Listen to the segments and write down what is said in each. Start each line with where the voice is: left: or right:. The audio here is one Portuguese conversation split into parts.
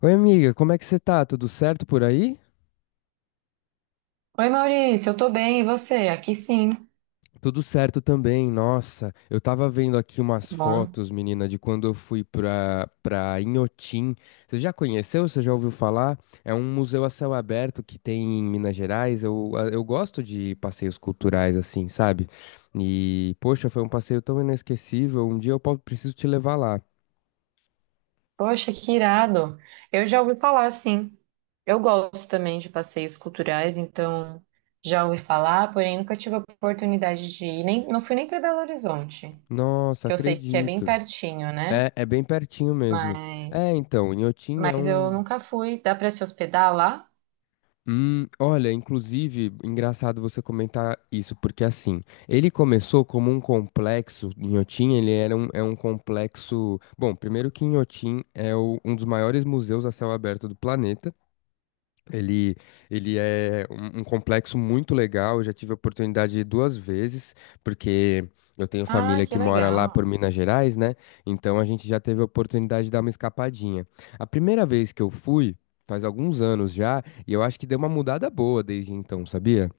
left: Oi, amiga, como é que você tá? Tudo certo por aí?
right: Oi, Maurício, eu tô bem, e você? Aqui sim. Tá
left: Tudo certo também, nossa. Eu tava vendo aqui umas
right: bom.
left: fotos, menina, de quando eu fui pra Inhotim. Você já conheceu? Você já ouviu falar? É um museu a céu aberto que tem em Minas Gerais. Eu, eu gosto de passeios culturais assim, sabe? E, poxa, foi um passeio tão inesquecível. Um dia eu preciso te levar lá.
right: Poxa, que irado. Eu já ouvi falar, sim. Eu gosto também de passeios culturais, então já ouvi falar, porém nunca tive a oportunidade de ir, nem, não fui nem para Belo Horizonte,
left: Nossa,
right: que eu sei que é bem
left: acredito.
right: pertinho, né?
left: É, é bem pertinho mesmo.
right: Mas,
left: É, então, Inhotim é
right: mas eu
left: um.
right: nunca fui. Dá para se hospedar lá?
left: Olha, inclusive, engraçado você comentar isso, porque assim, ele começou como um complexo, Inhotim, é um complexo. Bom, primeiro que Inhotim é um dos maiores museus a céu aberto do planeta, ele, ele é um complexo muito legal. Eu já tive a oportunidade de ir 2 vezes, porque eu tenho
right: Ah,
left: família
right: que
left: que mora lá por
right: legal.
left: Minas Gerais, né? Então a gente já teve a oportunidade de dar uma escapadinha. A primeira vez que eu fui, faz alguns anos já, e eu acho que deu uma mudada boa desde então, sabia?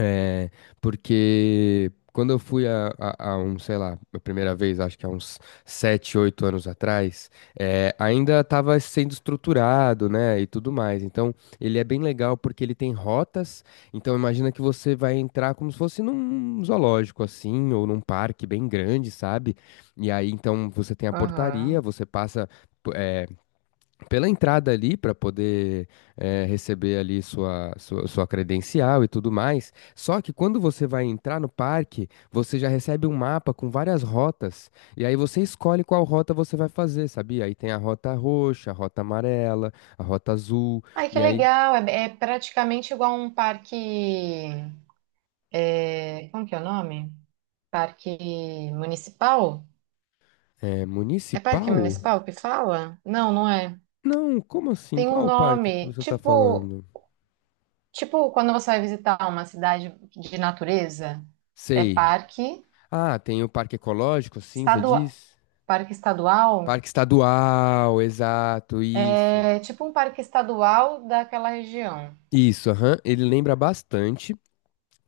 left: É, porque quando eu fui a um, sei lá, a primeira vez, acho que há uns 7 8 anos atrás, é, ainda estava sendo estruturado, né, e tudo mais. Então, ele é bem legal porque ele tem rotas. Então, imagina que você vai entrar como se fosse num zoológico, assim, ou num parque bem grande, sabe? E aí, então, você tem a portaria,
right: Aham.
left: você passa pela entrada ali para poder receber ali sua credencial e tudo mais. Só que quando você vai entrar no parque, você já recebe um mapa com várias rotas e aí você escolhe qual rota você vai fazer, sabia? Aí tem a rota roxa, a rota amarela, a rota azul
right: Ai, que
left: e aí
right: legal. É, é praticamente igual um parque. Como que é o nome? Parque municipal?
left: é
right: É parque
left: municipal?
right: municipal que fala? Não, não é.
left: Não, como assim?
right: Tem um
left: Qual o parque que
right: nome,
left: você está
right: tipo,
left: falando?
right: tipo quando você vai visitar uma cidade de natureza, é
left: Sei. Ah, tem o parque ecológico, sim, você
right: estadual,
left: diz?
right: parque estadual,
left: Parque estadual, exato, isso.
right: é tipo um parque estadual daquela região.
left: Isso, aham, ele lembra bastante.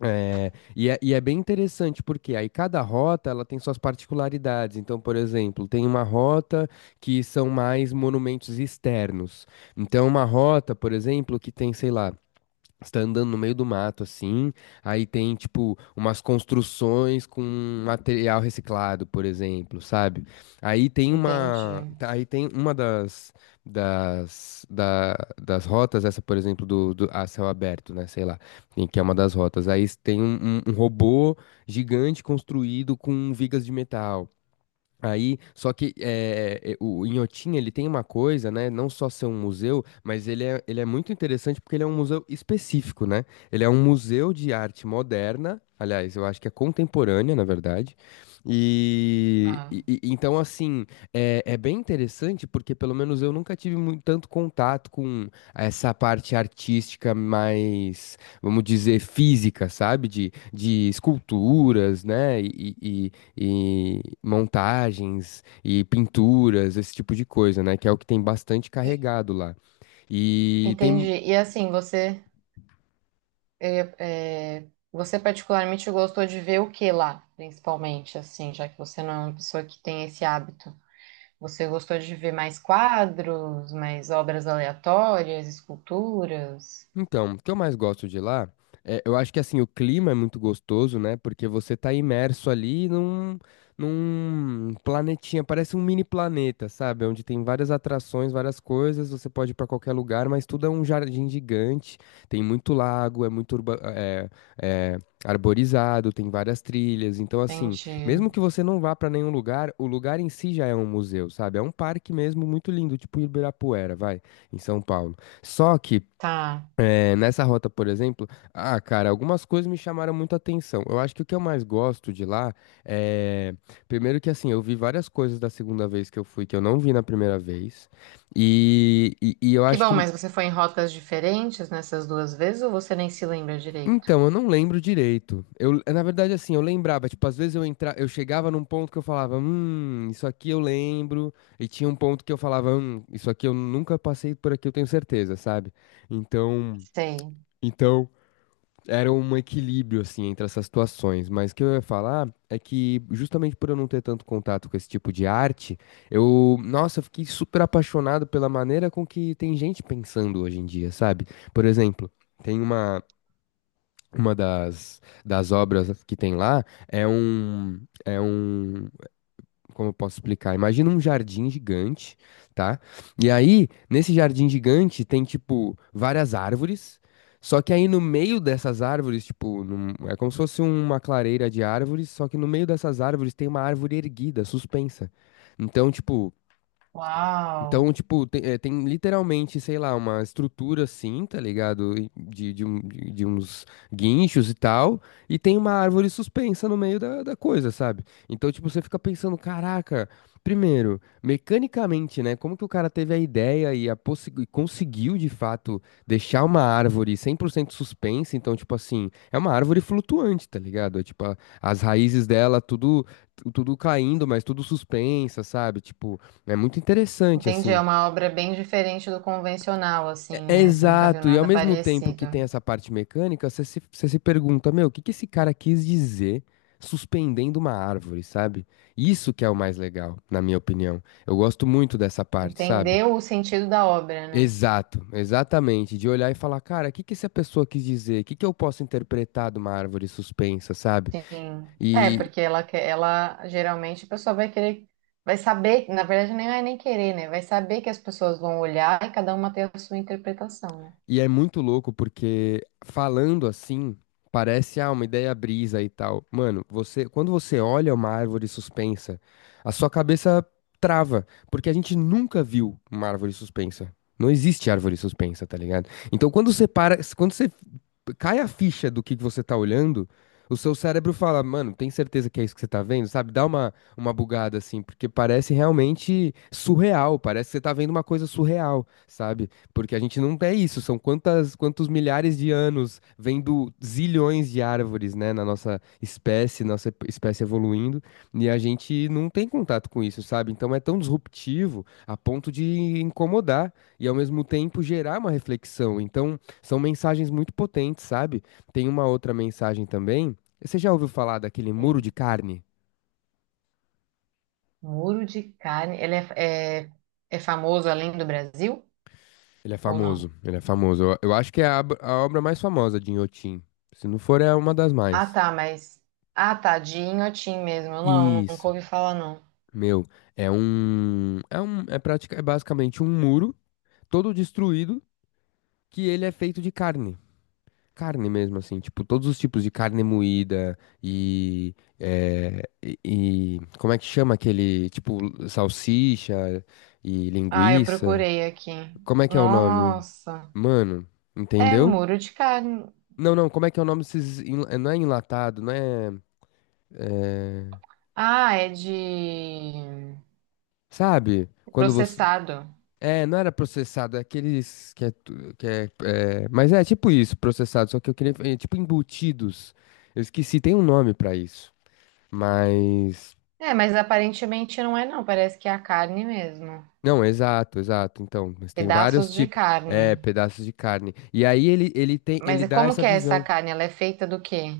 left: É e é bem interessante porque aí cada rota ela tem suas particularidades. Então, por exemplo, tem uma rota que são mais monumentos externos. Então, uma rota, por exemplo, que tem, sei lá, você tá andando no meio do mato, assim, aí tem, tipo, umas construções com material reciclado, por exemplo, sabe?
right: Entendi.
left: Aí tem uma das, das, da- das rotas, essa, por exemplo, do a céu aberto, né, sei lá, em que é uma das rotas. Aí tem um robô gigante construído com vigas de metal. Aí, só que o Inhotim, ele tem uma coisa, né? Não só ser um museu, mas ele é muito interessante porque ele é um museu específico, né? Ele é um museu de arte moderna, aliás, eu acho que é contemporânea, na verdade.
right: Ah,
left: Então, assim, é bem interessante porque pelo menos eu nunca tive muito, tanto contato com essa parte artística mais, vamos dizer, física, sabe? De esculturas, né? E montagens e pinturas, esse tipo de coisa, né? Que é o que tem bastante
right: e-
left: carregado lá. E
right: Entendi.
left: tem
right: E assim, você, você particularmente gostou de ver o que lá, principalmente, assim, já que você não é uma pessoa que tem esse hábito. Você gostou de ver mais quadros, mais obras aleatórias, esculturas?
left: Então, o que eu mais gosto de lá, é, eu acho que assim, o clima é muito gostoso, né? Porque você tá imerso ali num planetinha, parece um mini planeta, sabe? Onde tem várias atrações, várias coisas, você pode ir pra qualquer lugar, mas tudo é um jardim gigante, tem muito lago, é muito é, arborizado, tem várias trilhas. Então, assim,
right: Entendi.
left: mesmo que você não vá pra nenhum lugar, o lugar em si já é um museu, sabe? É um parque mesmo muito lindo, tipo Ibirapuera, vai, em São Paulo. Só que
right: Tá.
left: nessa rota, por exemplo, ah, cara, algumas coisas me chamaram muito a atenção. Eu acho que o que eu mais gosto de lá é. Primeiro que assim, eu vi várias coisas da segunda vez que eu fui que eu não vi na primeira vez. E, e eu
right: Que
left: acho
right: bom,
left: que.
right: mas você foi em rotas diferentes nessas duas vezes ou você nem se lembra direito?
left: Então, eu não lembro direito. Eu, na verdade, assim, eu lembrava, tipo, às vezes eu entra, eu chegava num ponto que eu falava, isso aqui eu lembro. E tinha um ponto que eu falava, isso aqui eu nunca passei por aqui, eu tenho certeza, sabe? Então.
right: Sei.
left: Então. Era um equilíbrio, assim, entre essas situações. Mas o que eu ia falar é que, justamente por eu não ter tanto contato com esse tipo de arte, eu, nossa, eu fiquei super apaixonado pela maneira com que tem gente pensando hoje em dia, sabe? Por exemplo, tem uma, uma das obras que tem lá, é um, é um, como eu posso explicar? Imagina um jardim gigante, tá? E aí, nesse jardim gigante, tem, tipo, várias árvores. Só que aí no meio dessas árvores, tipo, é como se fosse uma clareira de árvores, só que no meio dessas árvores tem uma árvore erguida, suspensa. Então, tipo,
right: Uau.
left: então, tipo, tem, é, tem literalmente, sei lá, uma estrutura assim, tá ligado? E de uns guinchos e tal, e tem uma árvore suspensa no meio da coisa, sabe? Então, tipo, você fica pensando, caraca, primeiro, mecanicamente, né? Como que o cara teve a ideia e conseguiu, de fato, deixar uma árvore 100% suspensa? Então, tipo assim, é uma árvore flutuante, tá ligado? É, tipo, as raízes dela, tudo, tudo caindo, mas tudo suspensa, sabe? Tipo. É muito interessante,
right: Entendi, é
left: assim.
right: uma obra bem diferente do convencional, assim,
left: É, é
right: né? Você nunca viu
left: exato, e ao
right: nada
left: mesmo tempo que
right: parecido.
left: tem essa parte mecânica, você se pergunta, meu, o que que esse cara quis dizer suspendendo uma árvore, sabe? Isso que é o mais legal, na minha opinião. Eu gosto muito dessa parte, sabe?
right: Entendeu o sentido da obra, né?
left: Exato, exatamente. De olhar e falar, cara, o que que essa pessoa quis dizer? O que que eu posso interpretar de uma árvore suspensa, sabe?
right: Sim. É, porque ela quer, ela geralmente a pessoa vai querer, vai saber, na verdade nem é nem querer, né? Vai saber que as pessoas vão olhar e cada uma tem a sua interpretação, né?
left: E é muito louco porque falando assim, parece uma ideia brisa e tal. Mano, você, quando você olha uma árvore suspensa, a sua cabeça trava, porque a gente nunca viu uma árvore suspensa. Não existe árvore suspensa, tá ligado? Então quando você para, quando você cai a ficha do que você tá olhando, o seu cérebro fala, mano, tem certeza que é isso que você tá vendo? Sabe? Dá uma bugada assim, porque parece realmente surreal, parece que você tá vendo uma coisa surreal, sabe? Porque a gente não é isso, são quantas, quantos milhares de anos vendo zilhões de árvores, né, na nossa espécie, nossa espécie evoluindo, e a gente não tem contato com isso, sabe? Então é tão disruptivo a ponto de incomodar e ao mesmo tempo gerar uma reflexão. Então são mensagens muito potentes, sabe? Tem uma outra mensagem também. Você já ouviu falar daquele muro
right: Sim.
left: de carne?
right: Muro de carne, é famoso além do Brasil
left: Ele é
right: ou não?
left: famoso, ele é famoso. Eu acho que é a obra mais famosa de Inhotim. Se não for, é uma das
right: Ah,
left: mais.
right: tá, mas ah, tá, de Inhotim mesmo. Não, nunca
left: Isso.
right: ouvi falar não.
left: Meu, é basicamente um muro todo destruído que ele é feito de carne. Carne mesmo, assim, tipo, todos os tipos de carne moída e, é, e, como é que chama aquele, tipo, salsicha e
right: Ah, eu
left: linguiça?
right: procurei aqui.
left: Como é que é o nome?
right: Nossa,
left: Mano,
right: é
left: entendeu?
right: muro de carne.
left: Não, não, como é que é o nome desses, não é enlatado, não é, é,
right: Ah, é de
left: sabe? Quando você
right: processado.
left: É, não era processado, é aqueles que é, que é, é, mas é tipo isso, processado, só que eu queria, é, tipo embutidos. Eu esqueci, tem um nome pra isso. Mas
right: É, mas aparentemente não é não, parece que é a carne mesmo.
left: não, exato, exato. Então, mas tem vários
right: Pedaços de
left: tipos, é,
right: carne.
left: pedaços de carne. E aí ele tem,
right: Mas
left: ele
right: e
left: dá
right: como
left: essa
right: que é essa
left: visão.
right: carne? Ela é feita do quê?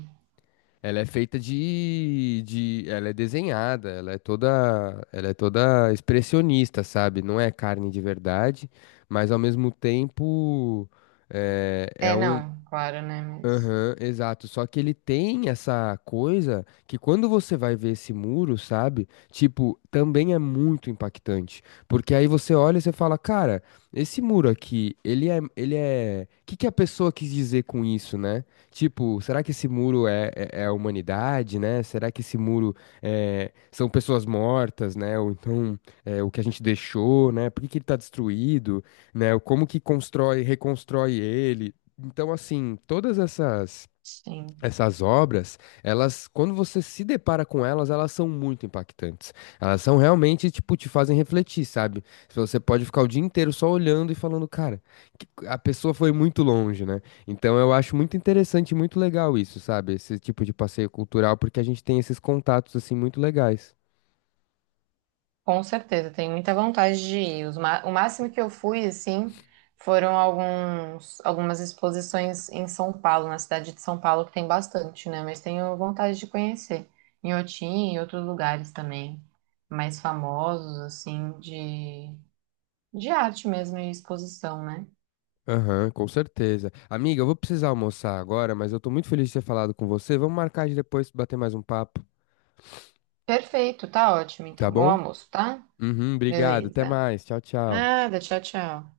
left: Ela é feita ela é desenhada, ela é toda expressionista, sabe? Não é carne de verdade, mas ao mesmo tempo é, é
right: É,
left: um,
right: não, claro, né? Mas
left: Aham, exato. Só que ele tem essa coisa que quando você vai ver esse muro, sabe? Tipo, também é muito impactante. Porque aí você olha e você fala, cara, esse muro aqui, ele é... O que que a pessoa quis dizer com isso, né? Tipo, será que esse muro é a humanidade, né? Será que esse muro é, são pessoas mortas, né? Ou então é, o que a gente deixou, né? Por que que ele tá destruído, né? Como que constrói, reconstrói ele? Então, assim, todas
right: sim,
left: essas obras, elas, quando você se depara com elas, elas são muito impactantes. Elas são realmente, tipo, te fazem refletir, sabe? Se você pode ficar o dia inteiro só olhando e falando, cara, que a pessoa foi muito longe, né? Então, eu acho muito interessante e muito legal isso, sabe? Esse tipo de passeio cultural, porque a gente tem esses contatos, assim, muito legais.
right: com certeza, tenho muita vontade de ir. O máximo que eu fui, assim, foram alguns, algumas exposições em São Paulo, na cidade de São Paulo, que tem bastante, né? Mas tenho vontade de conhecer. Em Otim e outros lugares também, mais famosos, assim, de arte mesmo e exposição, né?
left: Aham, com certeza. Amiga, eu vou precisar almoçar agora, mas eu tô muito feliz de ter falado com você. Vamos marcar de depois bater mais um papo,
right: Perfeito, tá ótimo.
left: tá
right: Então, bom
left: bom?
right: almoço, tá?
left: Uhum, obrigado. Até
right: Beleza.
left: mais. Tchau, tchau.
right: Nada, tchau, tchau.